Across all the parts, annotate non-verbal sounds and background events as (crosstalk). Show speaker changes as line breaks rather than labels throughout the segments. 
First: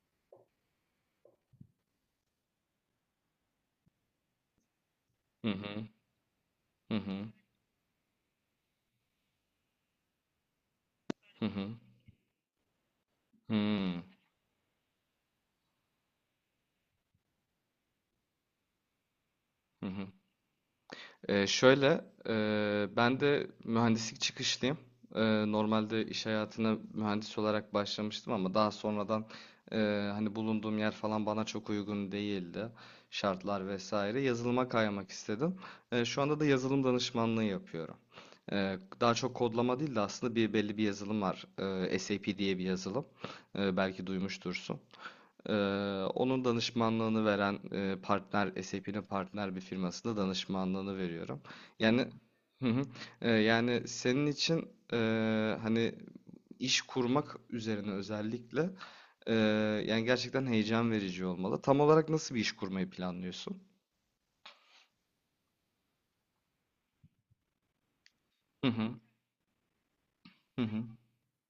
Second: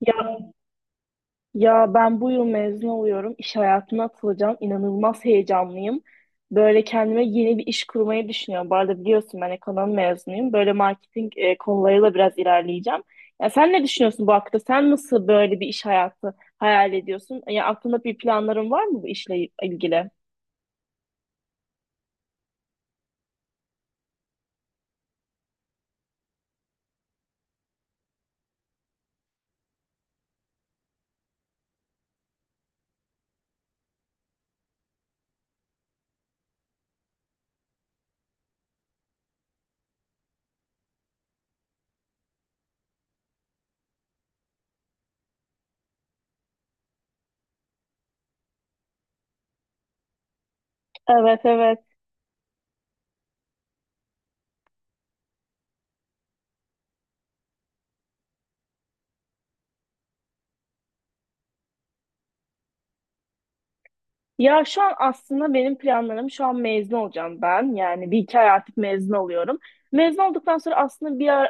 Ya, ya ben bu yıl mezun oluyorum. İş hayatına atılacağım. İnanılmaz
Hı hı,
heyecanlıyım. Böyle
hı
kendime
hı,
yeni bir iş kurmayı düşünüyorum. Bu arada biliyorsun ben ekonomi mezunuyum. Böyle marketing
hı hı,
konularıyla biraz ilerleyeceğim. Ya sen ne
hmm,
düşünüyorsun bu hakta? Sen nasıl böyle bir iş hayatı hayal ediyorsun? Ya aklında bir planların var mı bu işle
hı hı.
ilgili?
Şöyle, ben de mühendislik çıkışlıyım. Normalde iş hayatına mühendis olarak başlamıştım ama daha sonradan e, hani bulunduğum yer falan bana çok uygun değildi. Şartlar vesaire. Yazılıma kaymak istedim. Şu anda da yazılım danışmanlığı yapıyorum. Daha çok kodlama değil de aslında bir belli bir yazılım var. SAP diye bir yazılım. Belki duymuştursun. Ee, Onun danışmanlığını veren SAP'nin partner bir firmasında danışmanlığını
Evet
veriyorum.
evet.
Yani, hı hı. Yani, senin için hani iş kurmak üzerine özellikle e, yani gerçekten heyecan verici olmalı. Tam olarak nasıl bir iş kurmayı planlıyorsun?
Ya şu an aslında benim planlarım şu an mezun olacağım ben. Yani bir iki ay
Hı
artık
hı.
mezun oluyorum. Mezun olduktan
Hı
sonra
hı.
aslında bir yer,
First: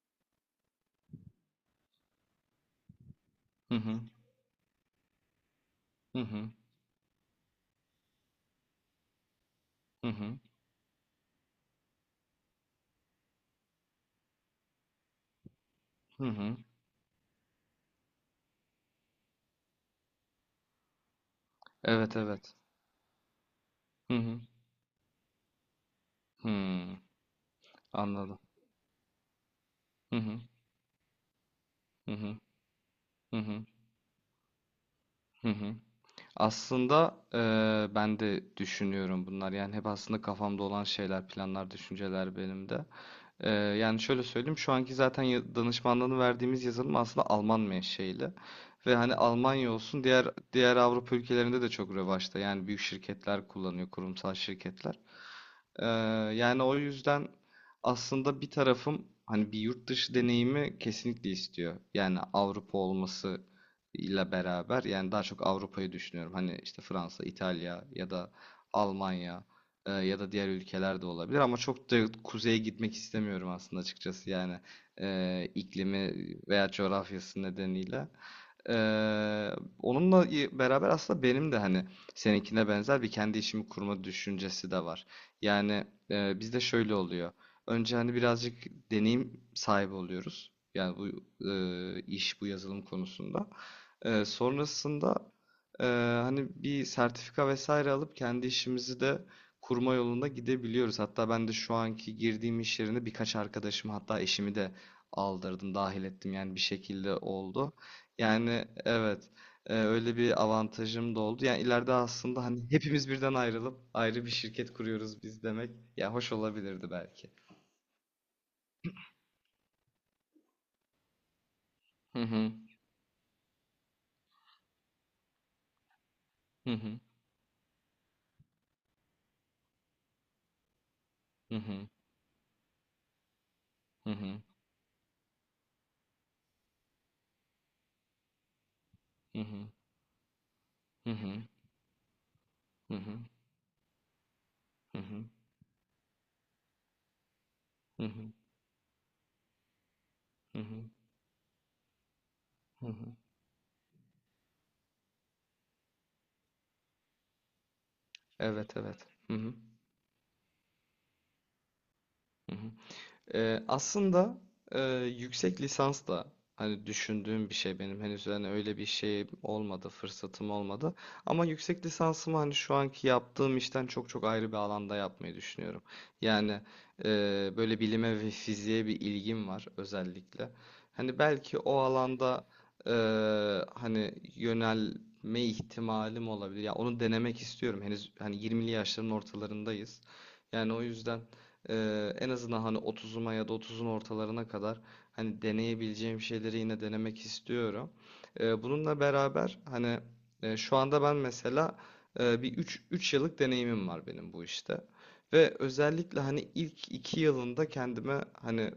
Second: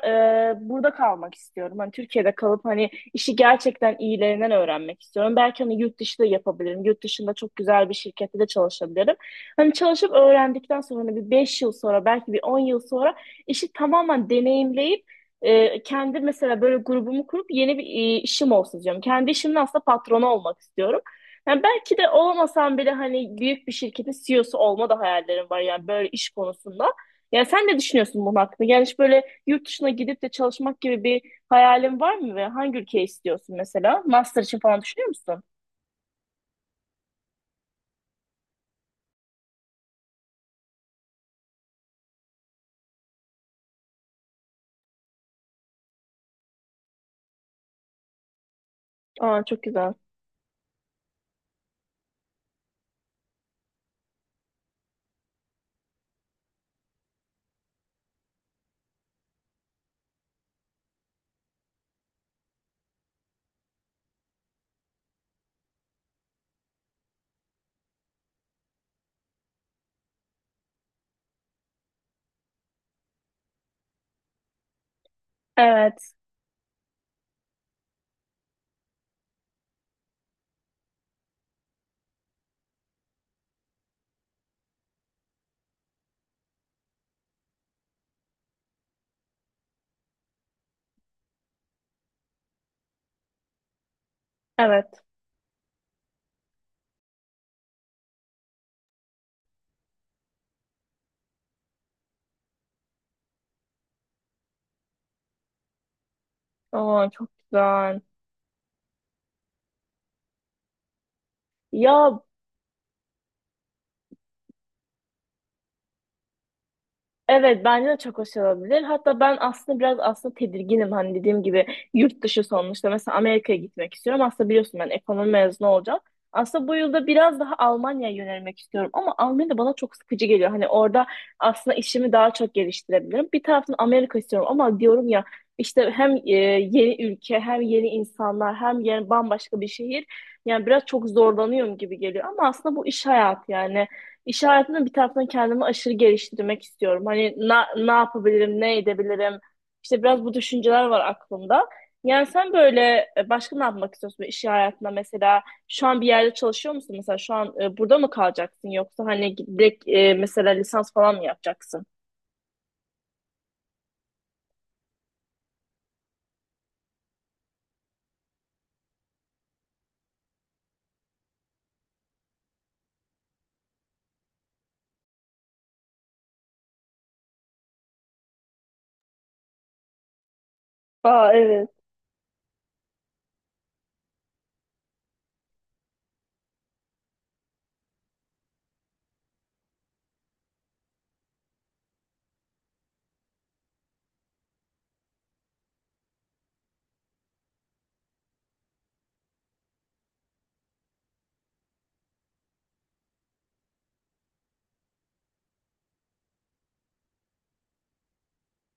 burada kalmak istiyorum. Hani Türkiye'de kalıp hani işi
Hı
gerçekten
hı.
iyilerinden öğrenmek istiyorum. Belki hani yurt dışı
Hı
da
hı.
yapabilirim. Yurt dışında çok güzel bir şirkette de çalışabilirim. Hani
Hı
çalışıp
hı.
öğrendikten sonra hani bir 5 yıl sonra belki bir 10 yıl sonra işi tamamen deneyimleyip kendi
Hı hı.
mesela böyle grubumu kurup yeni bir işim olsun diyorum. Kendi işimin aslında patronu olmak istiyorum. Yani belki de
Evet, evet.
olamasam bile hani büyük bir şirketin
Hı hı.
CEO'su olma da hayallerim var yani böyle iş konusunda.
Hmm.
Yani sen ne düşünüyorsun bunun
Anladım.
hakkında? Yani hiç böyle yurt dışına
Hı
gidip de
hı.
çalışmak gibi bir hayalin
Hı
var mı
hı.
ve hangi ülke
Hı
istiyorsun
hı.
mesela? Master için falan düşünüyor musun?
Hı hı. Aslında ben de düşünüyorum bunlar. Yani hep aslında kafamda olan şeyler, planlar, düşünceler benim de. Yani şöyle söyleyeyim, şu anki zaten danışmanlığını verdiğimiz yazılım aslında Alman menşeili. Ve hani
Aa çok
Almanya
güzel.
olsun diğer Avrupa ülkelerinde de çok revaçta. Yani büyük şirketler kullanıyor, kurumsal şirketler. Ee, Yani o yüzden aslında bir tarafım hani bir yurt dışı deneyimi kesinlikle istiyor. Yani Avrupa olması ile beraber yani daha çok Avrupa'yı düşünüyorum. Hani işte Fransa, İtalya ya da Almanya ya da diğer ülkeler de olabilir ama çok da kuzeye gitmek istemiyorum aslında açıkçası yani
Evet,
iklimi veya coğrafyası nedeniyle. Eee, Onunla beraber aslında benim de hani seninkine benzer bir kendi işimi kurma düşüncesi de var. Yani bizde şöyle oluyor. Önce hani birazcık deneyim sahibi oluyoruz. Yani bu iş, bu yazılım konusunda.
evet.
Sonrasında eee, hani bir sertifika vesaire alıp kendi işimizi de kurma yolunda gidebiliyoruz. Hatta ben de şu anki girdiğim iş yerine birkaç arkadaşım hatta eşimi de aldırdım, dahil ettim. Yani bir
Aa
şekilde
çok
oldu.
güzel.
Yani evet, öyle bir avantajım da oldu. Yani ileride
Ya
aslında hani hepimiz birden ayrılıp ayrı bir şirket kuruyoruz biz demek. Ya, hoş olabilirdi belki.
evet bence de çok hoş olabilir. Hatta ben aslında biraz aslında tedirginim hani dediğim gibi
Hı
yurt dışı
hı.
sonuçta mesela Amerika'ya gitmek istiyorum. Aslında biliyorsun ben ekonomi mezunu olacağım. Aslında
Hı
bu
hı.
yılda biraz daha Almanya'ya yönelmek istiyorum ama Almanya da bana çok sıkıcı geliyor. Hani orada
Hı
aslında
hı.
işimi daha çok geliştirebilirim. Bir taraftan
Hı
Amerika
hı.
istiyorum ama diyorum ya işte hem yeni ülke hem yeni insanlar hem yeni
Hı
bambaşka bir
hı.
şehir. Yani biraz çok
Hı hı.
zorlanıyorum gibi geliyor ama aslında bu
Hı
iş
hı.
hayatı yani. İş hayatında bir
Hı hı.
taraftan kendimi aşırı geliştirmek istiyorum. Hani ne
Hı hı.
yapabilirim, ne edebilirim? İşte biraz bu
Hı
düşünceler
hı.
var aklımda. Yani sen böyle başka ne yapmak istiyorsun iş hayatında mesela? Şu an bir yerde çalışıyor musun? Mesela şu an burada mı kalacaksın
Evet, evet.
yoksa
Hı
hani
hı.
direkt mesela lisans falan mı yapacaksın?
Hı hı. Aslında e, yüksek lisans da hani düşündüğüm bir şey benim, henüz hani öyle bir şey olmadı, fırsatım olmadı ama yüksek lisansımı hani şu anki yaptığım işten çok çok ayrı bir alanda yapmayı düşünüyorum. Yani e, böyle bilime ve fiziğe bir ilgim var özellikle. Hani
Aa
belki
evet.
o alanda e, hani yönelme ihtimalim olabilir. Ya, onu denemek istiyorum. Henüz hani 20'li yaşların ortalarındayız. Yani o yüzden. En azından hani 30'uma ya da 30'un ortalarına kadar hani deneyebileceğim şeyleri yine denemek istiyorum. Bununla beraber hani şu anda ben mesela bir 3 yıllık deneyimim var benim bu işte. Ve özellikle hani ilk 2 yılında kendime hani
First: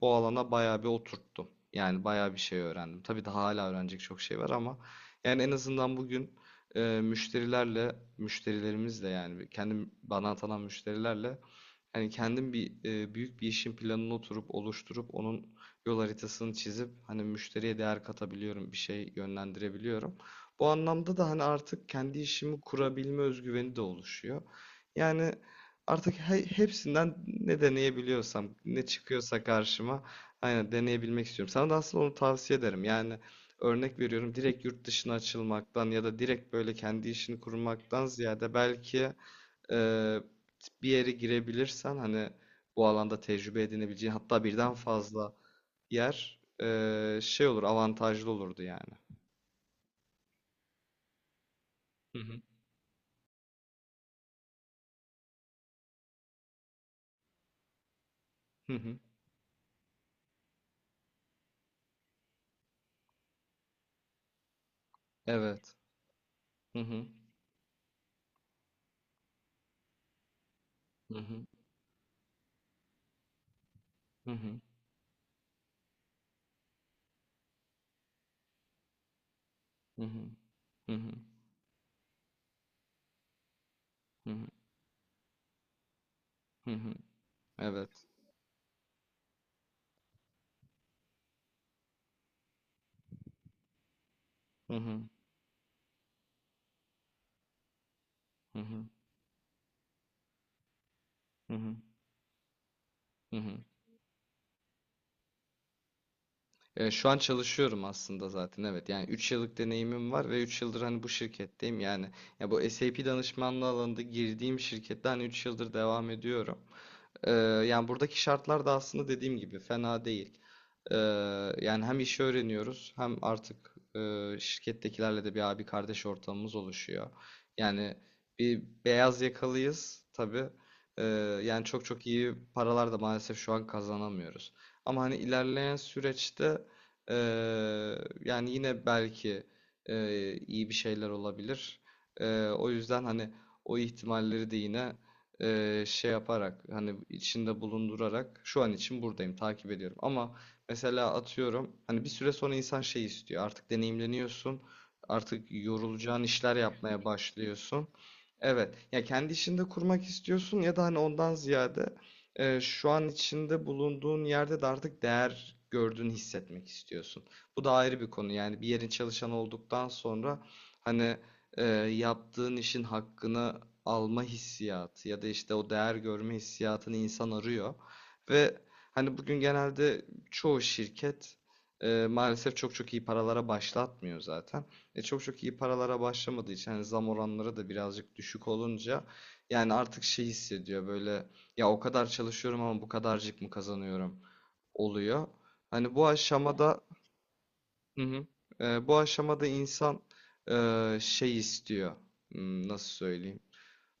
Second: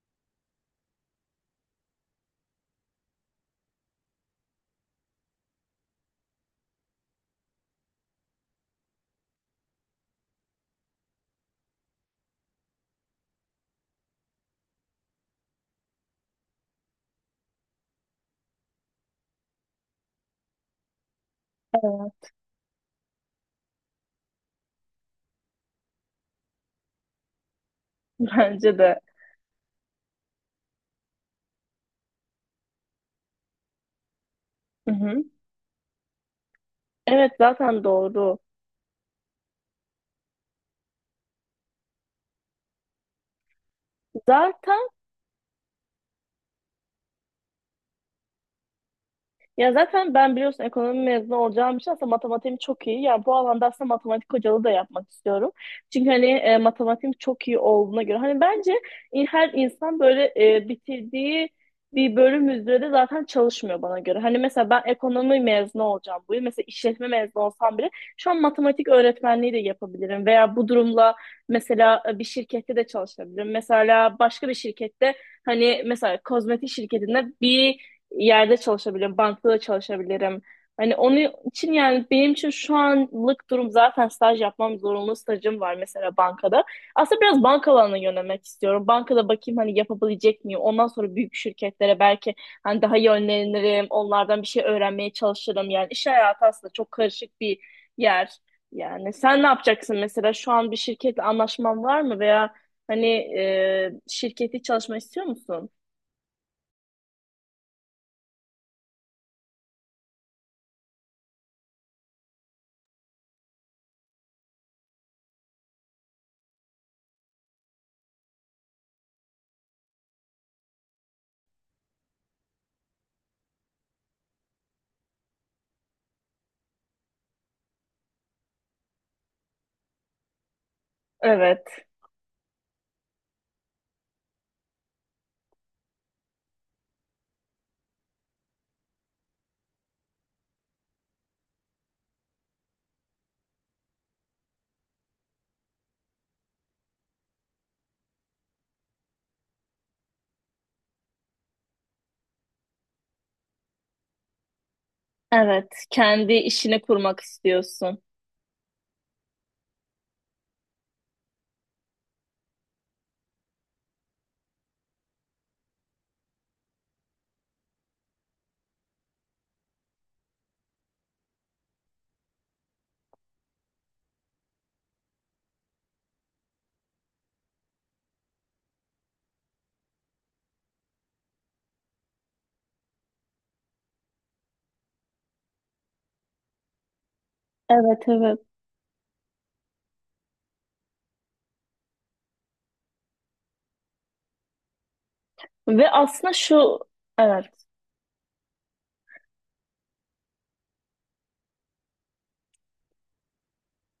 bu alana bayağı bir oturttum. Yani bayağı bir şey öğrendim. Tabii daha hala öğrenecek çok şey var ama yani en azından bugün müşterilerle, müşterilerimizle yani kendi bana atanan müşterilerle. Hani kendim bir büyük bir işin planını oturup oluşturup onun yol haritasını çizip hani müşteriye değer katabiliyorum, bir şey yönlendirebiliyorum. Bu anlamda da hani artık kendi
Evet,
işimi kurabilme özgüveni de oluşuyor. Yani artık hepsinden ne
(laughs)
deneyebiliyorsam,
bence
ne
de.
çıkıyorsa karşıma aynen deneyebilmek istiyorum. Sana da aslında onu tavsiye ederim. Yani örnek veriyorum, direkt yurt
Hı
dışına
hı.
açılmaktan ya da direkt böyle kendi
Evet
işini
zaten
kurmaktan
doğru.
ziyade belki ee, bir yere girebilirsen hani bu alanda tecrübe edinebileceğin, hatta birden
Zaten
fazla yer şey olur, avantajlı olurdu yani.
Ya zaten ben biliyorsun ekonomi mezunu olacağım için aslında
Hı hı.
matematiğim çok iyi. Yani bu alanda aslında matematik hocalığı da yapmak istiyorum. Çünkü hani matematiğim çok iyi olduğuna göre. Hani bence
Hı hı.
her insan böyle bitirdiği bir bölüm üzere de zaten çalışmıyor bana göre. Hani mesela ben ekonomi
Evet.
mezunu olacağım bu yıl. Mesela
Hı hı.
işletme mezunu olsam bile şu an matematik öğretmenliği de yapabilirim. Veya bu durumla
Hı hı.
mesela bir şirkette de çalışabilirim. Mesela
Hı
başka bir
hı.
şirkette hani mesela kozmetik şirketinde bir yerde çalışabilirim, bankada da
Hı hı.
çalışabilirim.
Hı
Hani
hı.
onun için yani benim için şu anlık durum zaten
Hı
staj
hı.
yapmam zorunlu stajım var mesela bankada.
Hı hı.
Aslında biraz banka
Evet.
alanına yönelmek istiyorum. Bankada bakayım hani yapabilecek miyim? Ondan sonra büyük şirketlere belki hani daha yönlenirim. Onlardan bir şey
Hı hı.
öğrenmeye çalışırım. Yani iş hayatı aslında çok karışık bir yer.
Hı hı.
Yani sen ne yapacaksın mesela şu an bir şirketle
Hı hı.
anlaşman var mı veya hani
Hı hı.
şirketi çalışma istiyor musun?
Şu an çalışıyorum aslında, zaten evet, yani 3 yıllık deneyimim var ve 3 yıldır hani bu şirketteyim yani, ya bu SAP danışmanlığı alanında girdiğim şirkette hani 3 yıldır devam ediyorum. Ee, Yani buradaki şartlar da aslında dediğim gibi fena değil. Ee, Yani hem işi öğreniyoruz hem artık şirkettekilerle de bir abi kardeş ortamımız oluşuyor. Yani bir beyaz yakalıyız tabii. Ee, Yani çok
Evet.
çok iyi paralar da maalesef şu an kazanamıyoruz. Ama hani ilerleyen süreçte e, yani yine belki iyi bir şeyler olabilir. O yüzden hani o ihtimalleri de yine şey yaparak, hani içinde bulundurarak şu an için buradayım, takip ediyorum. Ama mesela atıyorum hani bir süre sonra insan şey istiyor, artık deneyimleniyorsun, artık
Evet,
yorulacağın
kendi
işler
işini
yapmaya
kurmak
başlıyorsun.
istiyorsun.
Evet, ya kendi işinde kurmak istiyorsun ya da hani ondan ziyade şu an içinde bulunduğun yerde de artık değer gördüğünü hissetmek istiyorsun. Bu da ayrı bir konu yani, bir yerin çalışanı olduktan sonra hani e, yaptığın işin hakkını alma hissiyatı ya da işte o değer görme hissiyatını insan arıyor. Ve hani bugün genelde çoğu şirket maalesef çok çok iyi paralara başlatmıyor zaten. Çok çok iyi paralara başlamadığı için hani zam oranları da
Evet,
birazcık
evet.
düşük olunca yani artık şey hissediyor böyle, ya o kadar çalışıyorum ama bu kadarcık mı kazanıyorum oluyor.
Ve
Hani bu
aslında şu,
aşamada.
evet,
Hı hı. Bu aşamada insan şey istiyor. Nasıl söyleyeyim?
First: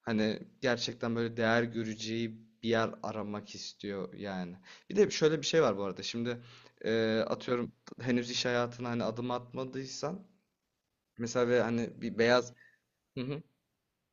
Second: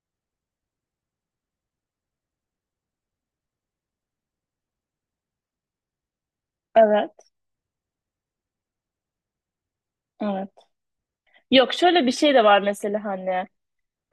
Hani gerçekten böyle değer göreceği bir yer aramak istiyor yani. Bir de şöyle bir şey var bu arada. Şimdi
evet,
atıyorum, henüz iş hayatına hani adım atmadıysan
evet.
mesela, ve
Yok,
hani
şöyle bir
bir
şey de
beyaz.
var mesela
Hı
hani.
hı.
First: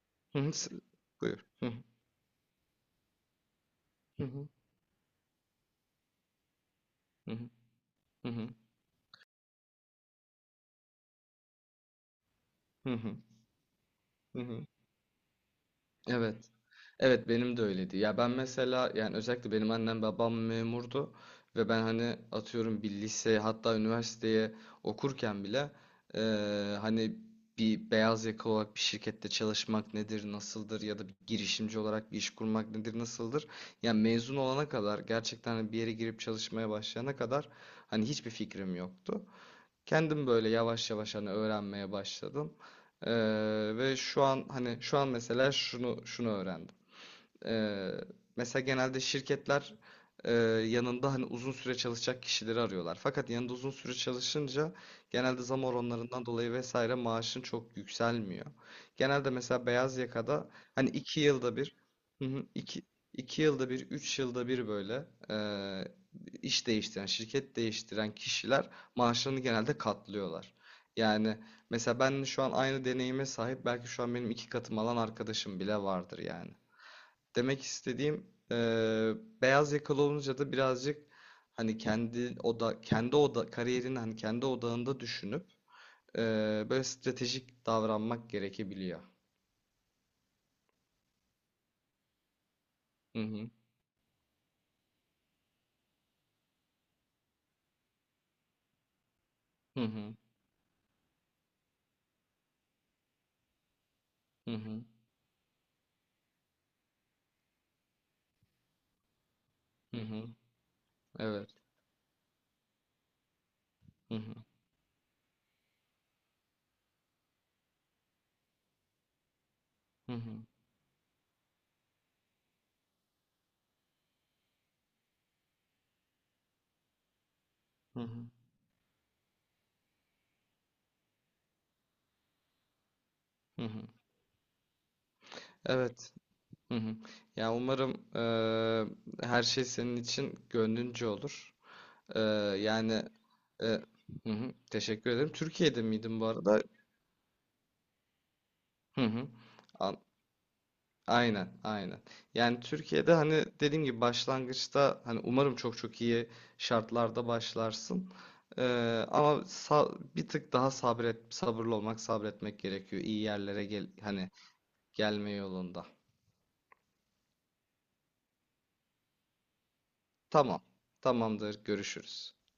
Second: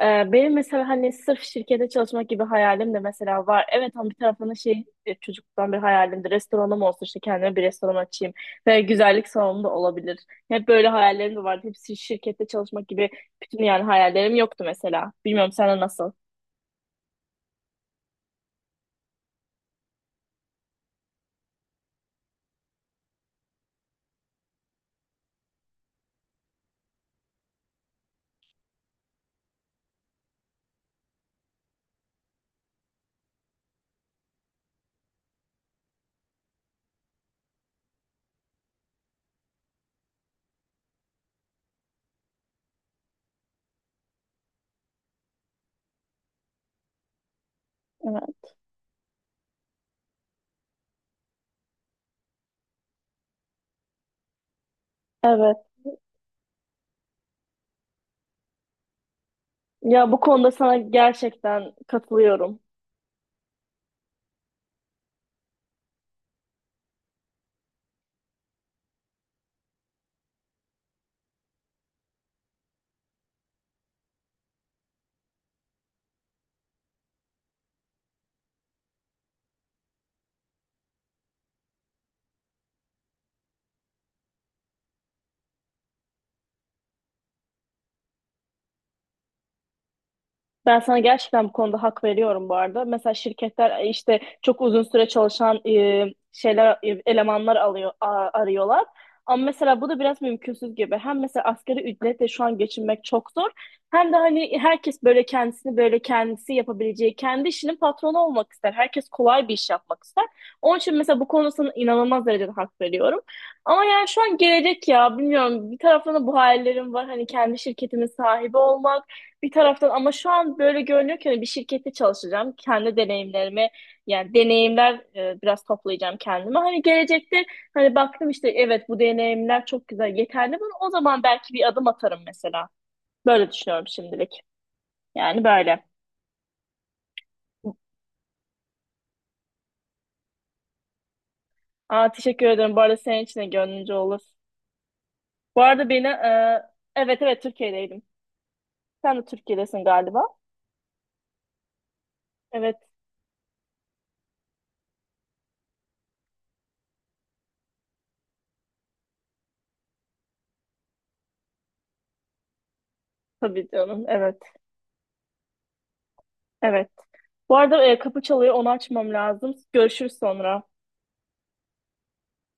Hı hı.
Benim mesela hani
Buyur.
sırf şirkete çalışmak gibi hayalim de mesela var. Evet ama bir
Hı.
taraftan da şey çocukluktan bir hayalimdi. Restoranım olsun işte kendime bir restoran
Hı
açayım.
hı.
Ve güzellik salonum da olabilir. Hep böyle hayallerim de vardı. Hepsi şirkette çalışmak
Hı hı. Hı
gibi
hı.
bütün yani hayallerim
Hı
yoktu
hı.
mesela. Bilmiyorum sana nasıl?
Evet. Evet, benim de öyleydi. Ya ben mesela yani özellikle benim annem babam memurdu ve ben hani atıyorum bir liseye, hatta üniversiteye okurken bile hani bir beyaz yakalı olarak bir şirkette çalışmak nedir, nasıldır ya da bir girişimci olarak bir iş kurmak nedir, nasıldır? Yani mezun olana kadar, gerçekten hani bir yere girip çalışmaya başlayana kadar hani hiçbir fikrim yoktu. Kendim böyle yavaş yavaş hani öğrenmeye başladım. Eee, Ve şu an hani şu an mesela şunu şunu öğrendim. Ee,
Evet.
Mesela genelde şirketler e, yanında hani uzun süre çalışacak kişileri arıyorlar. Fakat yanında uzun süre çalışınca genelde zam
Evet.
oranlarından dolayı vesaire maaşın çok yükselmiyor. Genelde mesela beyaz
Ya bu
yakada
konuda sana
hani iki yılda
gerçekten
bir hı hı,
katılıyorum.
iki yılda bir, 3 yılda bir, böyle e, iş değiştiren, şirket değiştiren kişiler maaşlarını genelde katlıyorlar. Yani mesela ben şu an aynı deneyime sahip belki şu an benim iki katım alan arkadaşım bile vardır yani. Demek istediğim beyaz yakalı olunca da birazcık hani kendi oda kendi oda kariyerini hani kendi odağında düşünüp böyle stratejik davranmak gerekebiliyor.
Ben sana gerçekten bu konuda hak veriyorum bu arada. Mesela
Hı hı,
şirketler işte çok uzun süre çalışan elemanlar alıyor arıyorlar. Ama mesela
hı
bu da
hı,
biraz mümkünsüz gibi. Hem mesela asgari ücretle şu an geçinmek çok zor. Hem de
hı
hani
hı,
herkes böyle kendisini böyle kendisi yapabileceği, kendi işinin patronu olmak ister. Herkes kolay bir iş
hı
yapmak ister.
hı.
Onun için mesela bu
Evet.
konusuna inanılmaz derecede hak veriyorum. Ama yani
Hı
şu
hı,
an gelecek ya bilmiyorum. Bir taraftan da bu hayallerim var. Hani kendi şirketimin sahibi olmak bir taraftan ama
hı
şu
hı,
an böyle görünüyor ki hani bir şirkette çalışacağım. Kendi deneyimlerimi yani deneyimler biraz toplayacağım kendime. Hani gelecekte hani
hı hı,
baktım işte evet bu deneyimler çok güzel yeterli mi? O zaman belki bir adım atarım mesela. Böyle
hı
düşünüyorum
hı.
şimdilik. Yani böyle.
Evet. Hı hı. Ya, umarım her şey senin için gönlünce olur.
Aa,
Eee,
teşekkür ederim. Bu arada
Yani,
senin için de
e,
gönlünce olur.
hı hı. Teşekkür ederim.
Bu
Türkiye'de
arada beni
miydin bu arada?
evet evet Türkiye'deydim.
Hı
Sen de
hı.
Türkiye'desin
An-
galiba.
Aynen, aynen. Yani
Evet
Türkiye'de hani dediğim gibi başlangıçta hani umarım çok çok iyi şartlarda başlarsın. Ama bir tık daha sabret, sabırlı olmak, sabretmek gerekiyor. İyi yerlere
tabii
gel
canım.
hani,
Evet.
gelme yolunda.
Evet. Bu arada kapı çalıyor. Onu açmam lazım. Görüşürüz
Tamam,
sonra.
tamamdır. Görüşürüz.